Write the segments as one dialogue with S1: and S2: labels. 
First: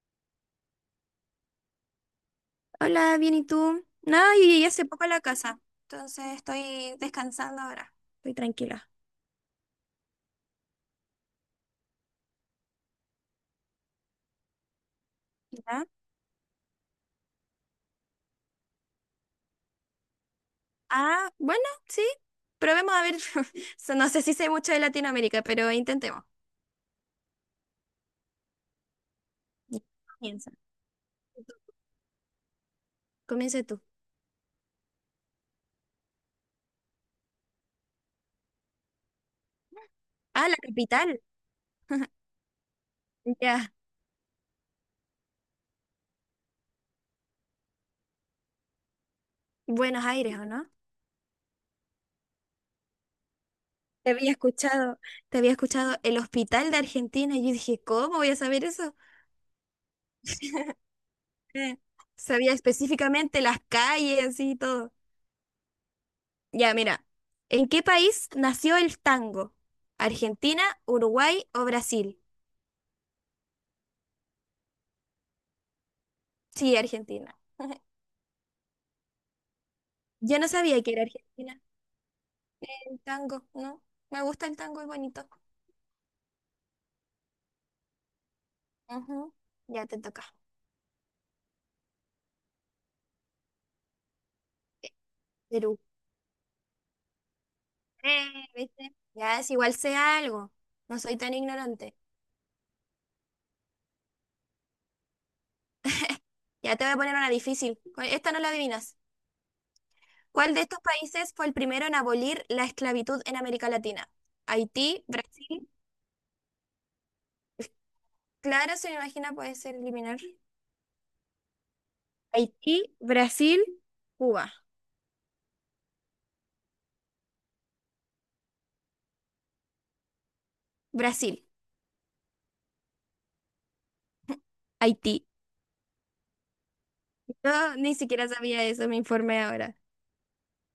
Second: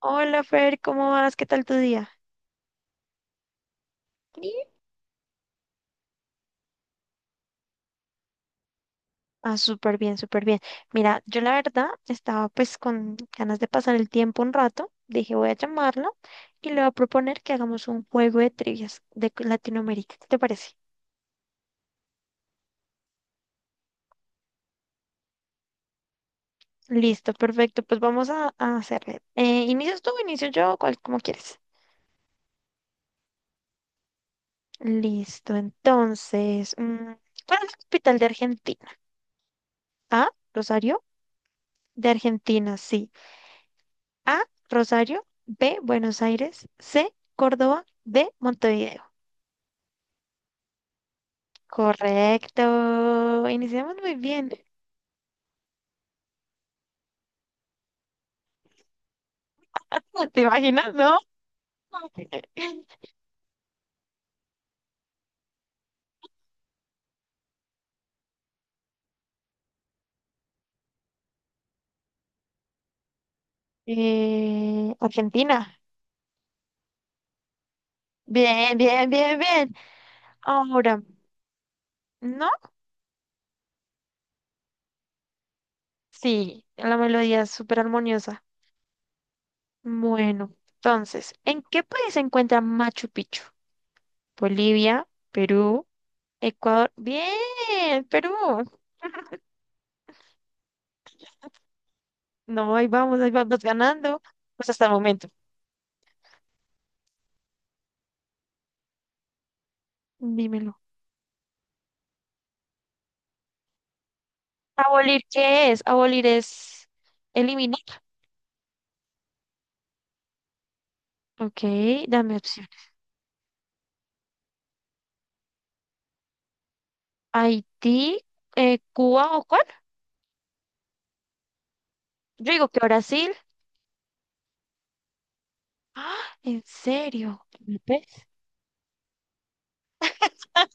S1: Hola Fer, ¿cómo vas? ¿Qué tal tu día?
S2: Hola, bien, ¿y tú? Nada, yo
S1: Bien.
S2: llegué hace poco a la casa, entonces estoy descansando ahora. Estoy tranquila.
S1: Ah, súper bien, súper bien. Mira, yo la verdad estaba pues con ganas de pasar el tiempo un rato. Dije, voy a
S2: ¿Ya?
S1: llamarlo y le voy a proponer que hagamos un juego de trivias de Latinoamérica. ¿Qué te parece?
S2: Ah, bueno, sí. Probemos a ver. So, no sé si sé mucho de Latinoamérica, pero intentemos.
S1: Listo, perfecto. Pues vamos a hacerle.
S2: Ya,
S1: ¿Inicias tú, o inicio
S2: comienza.
S1: yo, cual, como
S2: Tú.
S1: quieres?
S2: Comienza tú.
S1: Listo, entonces, ¿cuál es la capital de Argentina? A,
S2: Ah, la
S1: Rosario,
S2: capital.
S1: de Argentina, sí.
S2: Ya,
S1: A, Rosario, B, Buenos Aires, C, Córdoba, D, Montevideo.
S2: Buenos Aires, ¿o no?
S1: Correcto. Iniciamos
S2: Te
S1: muy
S2: había
S1: bien.
S2: escuchado, te había escuchado el hospital de Argentina. Y yo dije, ¿cómo voy a saber eso?
S1: ¿Te imaginas, no?
S2: Eh, sabía específicamente las calles y todo. Ya, mira, ¿en qué país nació el tango? ¿Argentina, Uruguay o Brasil?
S1: Argentina.
S2: Sí, Argentina.
S1: Bien, bien, bien, bien.
S2: Yo no sabía que
S1: Ahora,
S2: era Argentina.
S1: ¿no?
S2: El tango, ¿no? Me gusta el tango, es bonito.
S1: Sí, la melodía es súper armoniosa.
S2: Ujú. Ya te toca.
S1: Bueno, entonces, ¿en qué país se encuentra Machu Picchu? Bolivia,
S2: Perú.
S1: Perú, Ecuador. Bien, Perú.
S2: Eh, ¿Viste? Ya es igual sé algo. No soy tan ignorante.
S1: No, ahí vamos ganando. Pues hasta el momento.
S2: Ya te voy a poner una difícil. Esta no la adivinas. ¿Cuál de
S1: Dímelo.
S2: estos países fue el primero en abolir la esclavitud en América Latina? Haití,
S1: ¿Abolir
S2: Brasil.
S1: qué es? Abolir es eliminar.
S2: Claro, se me imagina puede ser eliminar.
S1: Ok, dame opciones.
S2: Haití, Brasil, Cuba.
S1: Haití, Cuba o cuál?
S2: Brasil,
S1: Yo digo que Brasil.
S2: Haití.
S1: ¿En serio?
S2: Yo ni
S1: ¿Ves?
S2: siquiera sabía eso, me informé ahora.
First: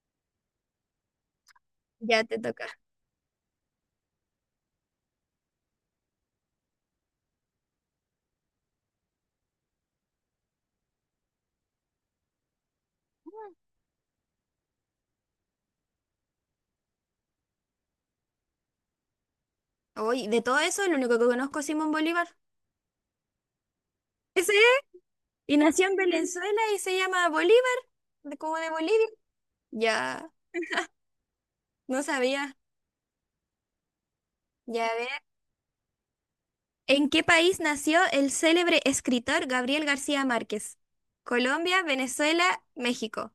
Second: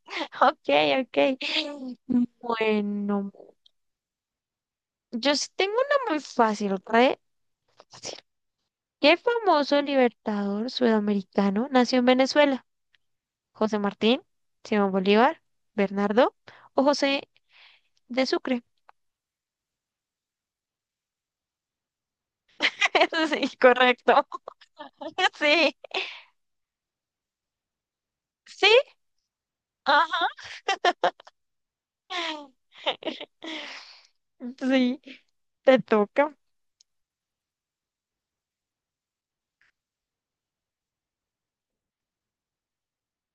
S1: Ok, ok.
S2: Ya te toca.
S1: Bueno, yo sí tengo una muy fácil, re fácil. ¿Qué famoso libertador sudamericano nació en Venezuela? ¿José Martín, Simón Bolívar, Bernardo o José de Sucre?
S2: Hoy, de todo eso, lo único que conozco es Simón Bolívar.
S1: Sí, correcto.
S2: Ese es. Y
S1: Sí,
S2: nació en Venezuela y se llama Bolívar, como
S1: sí,
S2: de Bolivia. Ya,
S1: ajá.
S2: no sabía. Ya, a
S1: Sí,
S2: ver.
S1: te toca.
S2: ¿En qué país nació el célebre escritor Gabriel García Márquez? Colombia, Venezuela, México.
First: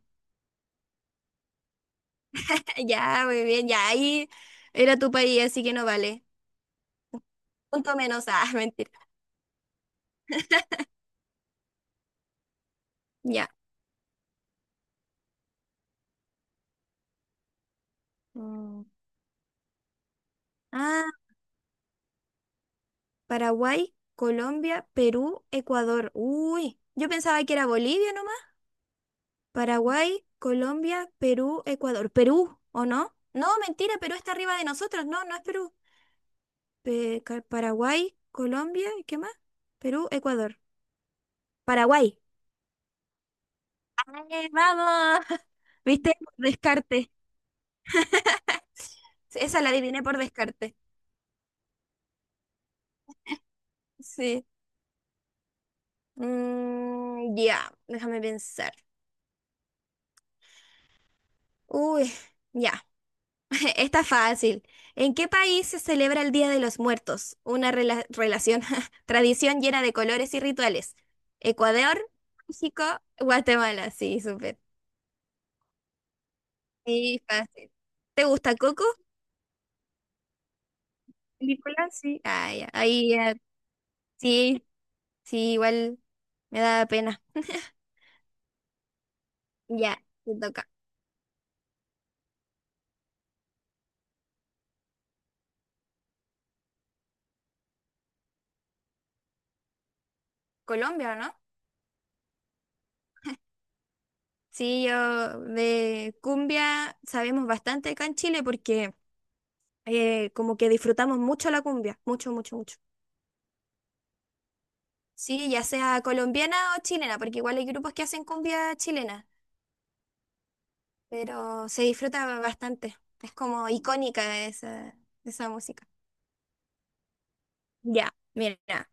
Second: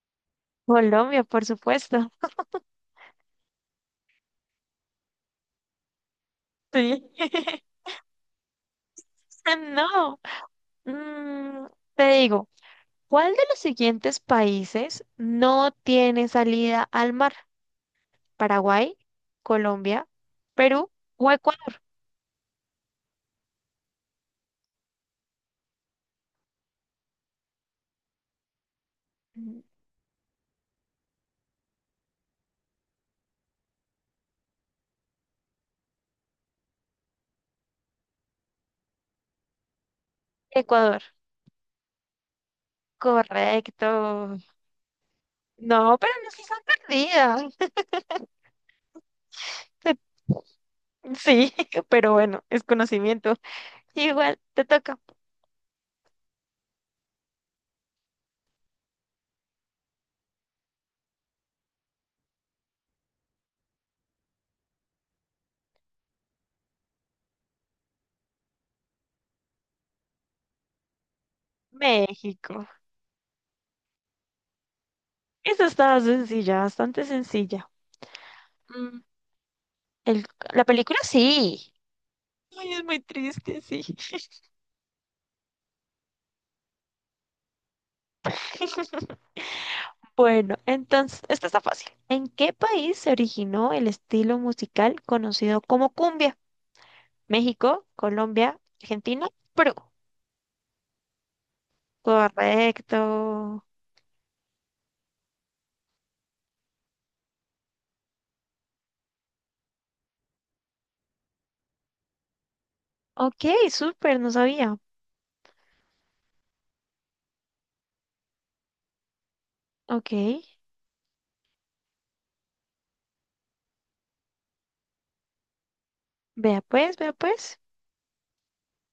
S1: Colombia, por supuesto.
S2: Ya, muy bien, ya ahí era tu país, así que no vale.
S1: Sí.
S2: Punto menos, ah, mentira.
S1: No. Mm, te digo, ¿cuál de
S2: Ya.
S1: los siguientes países no tiene salida al mar?
S2: Mm.
S1: Paraguay, Colombia, Perú
S2: Ah,
S1: o Ecuador.
S2: Paraguay, Colombia, Perú, Ecuador. Uy, yo pensaba que era Bolivia nomás.
S1: Mm,
S2: Paraguay, Colombia, Perú, Ecuador. Perú, ¿o no? No, mentira, Perú está arriba de nosotros. No, no es Perú. Paraguay, Colombia, ¿qué más? Perú, Ecuador.
S1: Ecuador.
S2: Paraguay.
S1: Correcto.
S2: ¡Ay, vamos!
S1: No, pero
S2: ¿Viste?
S1: no
S2: Por
S1: se
S2: descarte.
S1: perdida.
S2: Esa la
S1: Te-
S2: adiviné por descarte.
S1: Sí, pero bueno, es conocimiento. Igual
S2: Sí.
S1: te toca.
S2: Mm, ya, déjame pensar. Uy, ya. Está fácil. ¿En qué país se celebra el Día de los Muertos? Una relación, tradición llena de colores y rituales. Ecuador,
S1: México.
S2: México, Guatemala. Sí, súper.
S1: Esa estaba sencilla, bastante
S2: Sí,
S1: sencilla.
S2: fácil. ¿Te gusta Coco?
S1: Mm, el- la película sí.
S2: Película, sí. Ah, ya.
S1: Ay, es muy
S2: Ahí ya.
S1: triste, sí.
S2: Sí, sí, igual me da pena. Ya, te
S1: Bueno,
S2: toca.
S1: entonces, esta está fácil. ¿En qué país se originó el estilo musical conocido como cumbia? México, Colombia, Argentina, Perú.
S2: Colombia, ¿o no?
S1: Correcto.
S2: Sí, yo de cumbia sabemos bastante acá en Chile porque como que disfrutamos mucho la cumbia. Mucho, mucho, mucho.
S1: Ok, súper, no sabía.
S2: Sí, ya sea colombiana o chilena, porque igual hay grupos que hacen cumbia chilena,
S1: Ok,
S2: pero se disfruta bastante. Es como icónica esa música.
S1: vea pues, vea pues.
S2: Ya, mira.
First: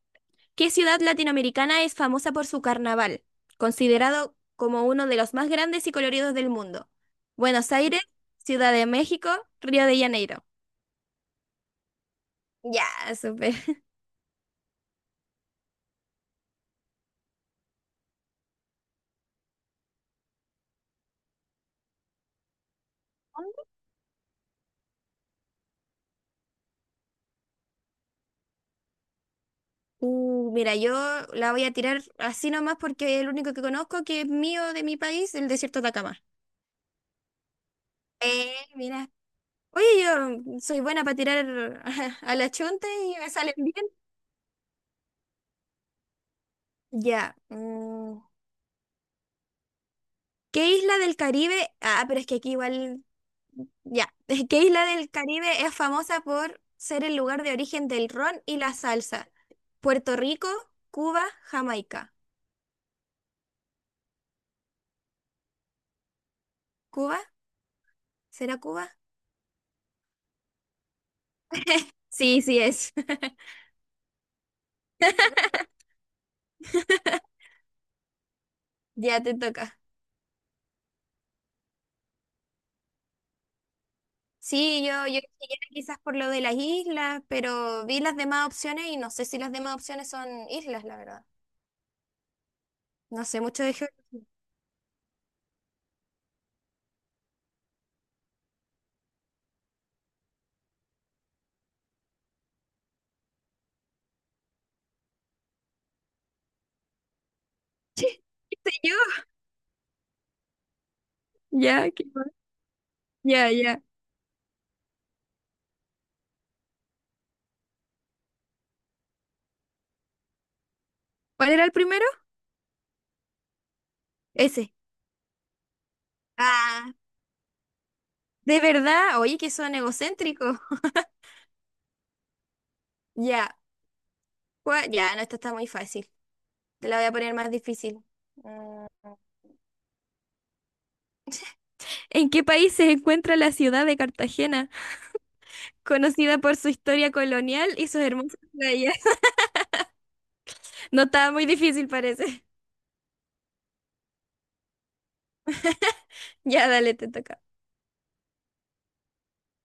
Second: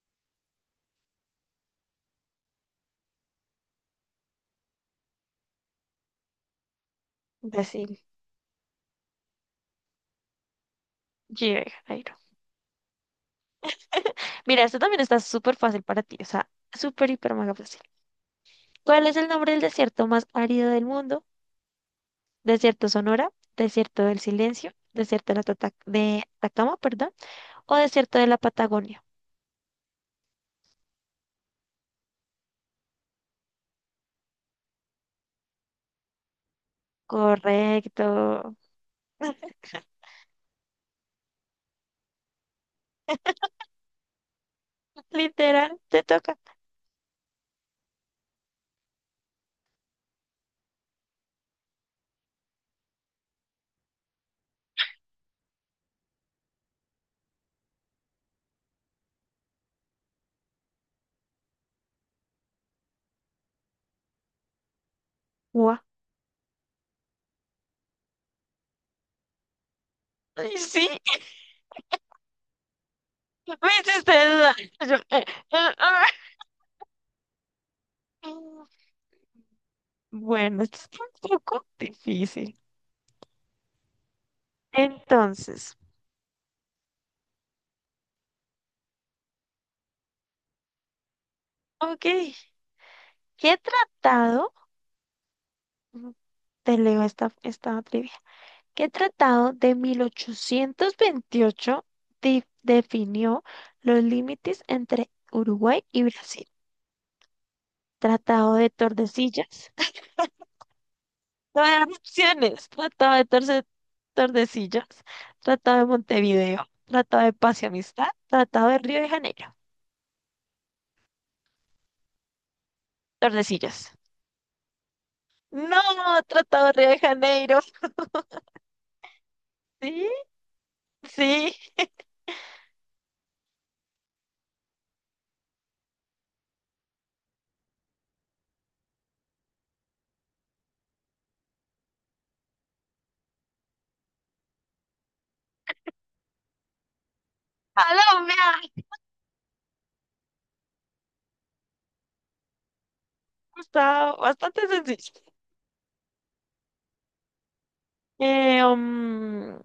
S2: ¿Qué ciudad latinoamericana es famosa por su carnaval, considerado como uno de los más grandes y coloridos del mundo? Buenos
S1: Brasil,
S2: Aires, Ciudad de México, Río de Janeiro.
S1: Río de Janeiro.
S2: Ya, súper.
S1: Mira, esto también está súper fácil para ti, o sea, súper, hiper, mega fácil. ¿Cuál es el nombre del desierto más árido del mundo? ¿Desierto Sonora? ¿Desierto del Silencio? ¿Desierto de, la de Atacama, perdón? ¿O desierto de la Patagonia?
S2: Mira, yo la voy a tirar así nomás porque es el único que conozco que es mío de mi país, el desierto de Atacama.
S1: Correcto.
S2: Mira. Oye, yo soy buena para tirar a la chunta y me salen bien.
S1: Literal, te toca.
S2: Ya. ¿Qué isla del Caribe? Ah, pero es que aquí igual. Ya. ¿Qué isla del Caribe es famosa por ser el lugar de origen del ron y la salsa? Puerto Rico, Cuba, Jamaica.
S1: Guau.
S2: ¿Cuba? ¿Será Cuba?
S1: Ay, sí,
S2: Sí, sí es.
S1: me hiciste dudar. Yo, eh, ah.
S2: Ya te toca.
S1: Bueno, esto está un poco difícil.
S2: Sí, yo dije ya
S1: Entonces,
S2: quizás por lo de las islas, pero vi las demás opciones y no sé si las demás opciones son islas, la verdad.
S1: ok,
S2: No sé
S1: ¿qué
S2: mucho de geografía.
S1: tratado? Te leo esta trivia. ¿Qué tratado de 1828 definió los límites entre Uruguay y Brasil?
S2: Che,
S1: Tratado
S2: ¿qué
S1: de
S2: sé yo?
S1: Tordesillas. No hay
S2: Ya, ¿qué más?
S1: opciones.
S2: Ya, ya.
S1: Tordesillas. Tratado de Montevideo. Tratado de Paz y Amistad. Tratado de Río de Janeiro.
S2: ¿Cuál era el primero?
S1: Tordesillas.
S2: Ese.
S1: No, Tratado de Río
S2: Ah,
S1: de Janeiro.
S2: de verdad. Oye, que son
S1: Sí,
S2: egocéntricos.
S1: sí.
S2: Ya. ¿Cuál? Ya, no, esta está muy fácil. Te la voy a poner más difícil. Mm. ¿En qué país se encuentra la ciudad de Cartagena, conocida por su historia colonial y sus hermosas
S1: Colombia.
S2: playas? No estaba muy difícil, parece.
S1: Está bastante sencillo.
S2: Ya, dale, te toca.
S1: Eh, mm,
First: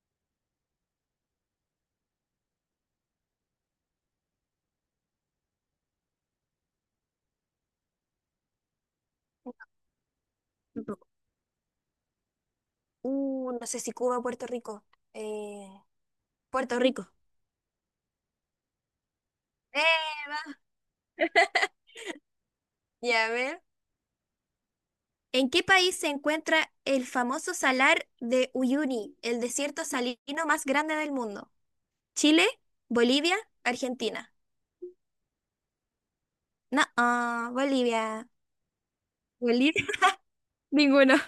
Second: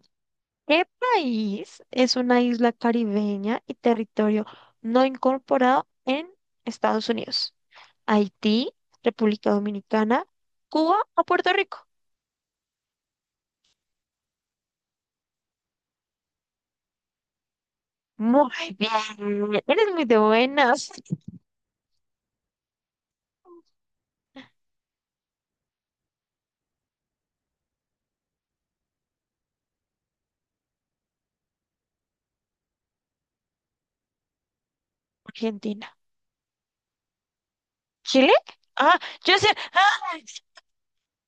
S1: ¿Qué país es una isla caribeña y territorio no incorporado en Estados Unidos? ¿Haití, República Dominicana, Cuba
S2: Tampoco.
S1: o Puerto Rico?
S2: No sé si Cuba o Puerto Rico. Eh, Puerto Rico.
S1: Muy bien, eres muy de
S2: Eh, va.
S1: buenas.
S2: Ya, a ver. ¿En qué país se encuentra el famoso salar de Uyuni, el desierto salino más grande del mundo? ¿Chile? ¿Bolivia? ¿Argentina?
S1: Argentina.
S2: No, ah, Bolivia.
S1: ¿Chile? Ah, yo sé.
S2: Bolivia.
S1: Ah,
S2: Ninguno.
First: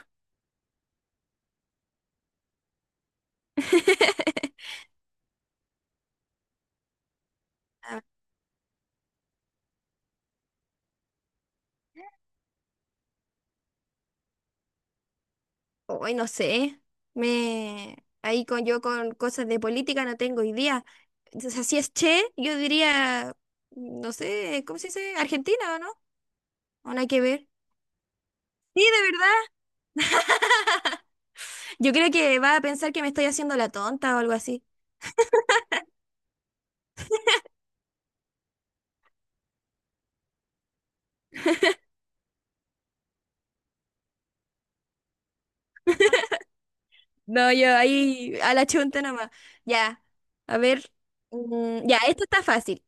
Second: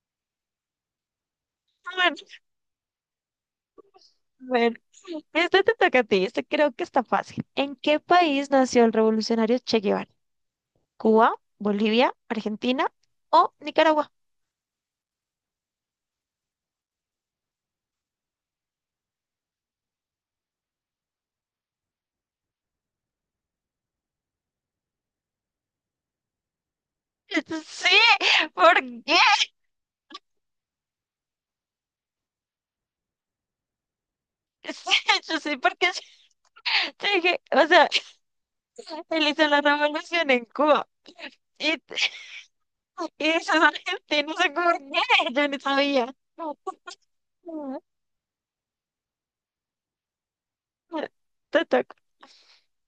S1: bueno, bueno. Este te toca a ti, este creo que está fácil. ¿En qué
S2: Ah,
S1: país nació el revolucionario Che Guevara? ¿Cuba, Bolivia, Argentina o Nicaragua?
S2: hoy no sé. Me ahí con yo con cosas de política no tengo idea. Entonces, así es che, yo diría, no sé, ¿cómo se dice? ¿Argentina o no? ¿O no hay que ver?
S1: Sí, ¿por
S2: Sí, de
S1: qué?
S2: verdad. Yo creo que va a pensar que me estoy haciendo la tonta o algo así.
S1: Sí, yo sé, porque yo dije, o sea, él hizo la revolución en Cuba y, y esos argentinos se por qué, yo no sabía. No,
S2: No, yo ahí a la chunta nomás. Ya, a ver.
S1: Te toca,
S2: Ya, esto está fácil.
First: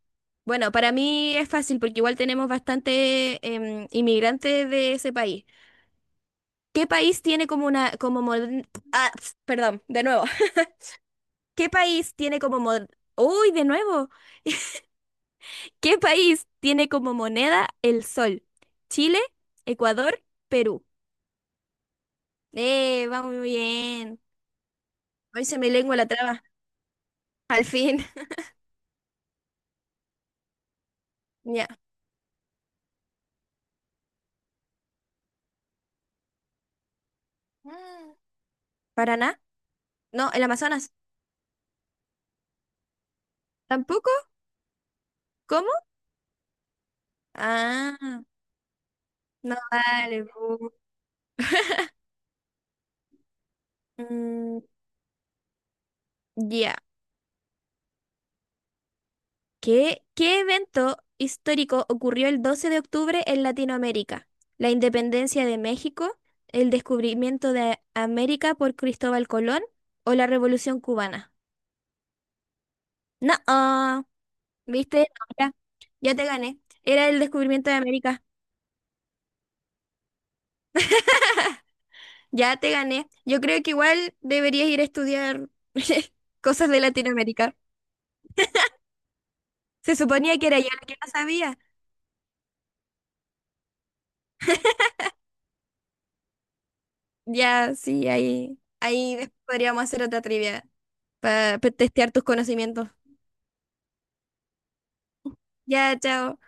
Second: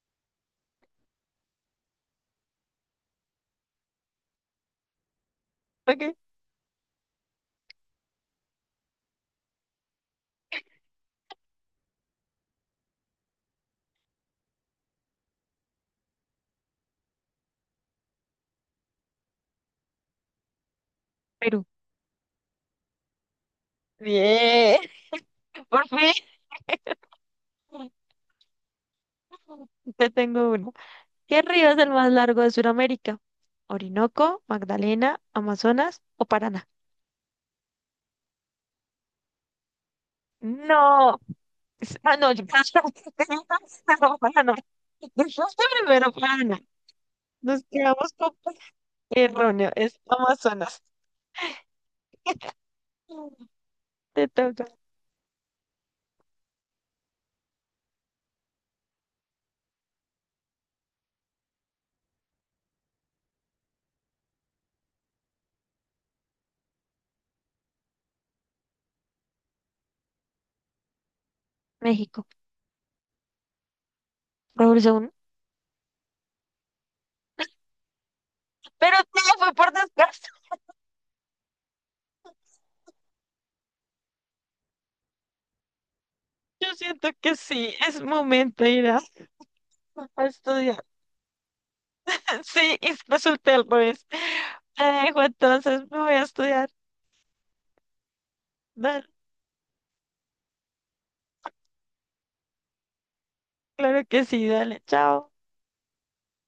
S2: Bueno, para mí es fácil porque igual tenemos bastante inmigrantes de ese país.
S1: ok.
S2: ¿Qué país tiene como una, como moder- ah, ps, perdón, de nuevo. ¿Qué país tiene como mod- Uy, de nuevo. ¿Qué país tiene como moneda el sol? Chile, Ecuador, Perú.
S1: Perú.
S2: Va muy bien.
S1: Bien,
S2: Hoy se me
S1: por
S2: lengua la
S1: fin.
S2: traba. Al fin.
S1: Te tengo uno. ¿Qué río es
S2: Ya.
S1: el más largo de Sudamérica? ¿Orinoco, Magdalena, Amazonas o Paraná?
S2: Mm. Paraná. No, el Amazonas.
S1: No. Ah, no, yo no,
S2: ¿Tampoco?
S1: Paraná. Yo dijiste
S2: ¿Cómo?
S1: primero Paraná. Nos quedamos
S2: Ah,
S1: con
S2: no
S1: erróneo, es
S2: vale. Pu.
S1: Amazonas. Te
S2: Mm,
S1: toca.
S2: ya. ¿Qué evento histórico ocurrió el 12 de octubre en Latinoamérica? La independencia de México, el descubrimiento de América por Cristóbal Colón o la Revolución cubana.
S1: México.
S2: No, ah, ¿viste?
S1: Revolución.
S2: No, ya, ya te gané. Era el descubrimiento de América.
S1: Pero no, fue por descanso.
S2: Ya te gané. Yo creo que igual deberías ir a estudiar cosas
S1: Yo
S2: de
S1: siento que
S2: Latinoamérica.
S1: sí, es momento de ir
S2: Se
S1: a
S2: suponía que era yo
S1: estudiar.
S2: la que no sabía.
S1: Sí, y resulté al revés. Te dejo entonces, me voy a estudiar.
S2: Ya, sí, ahí,
S1: Dale,
S2: ahí después podríamos hacer otra trivia para testear tus conocimientos.
S1: claro que sí, dale, chao.
S2: Ya, chao.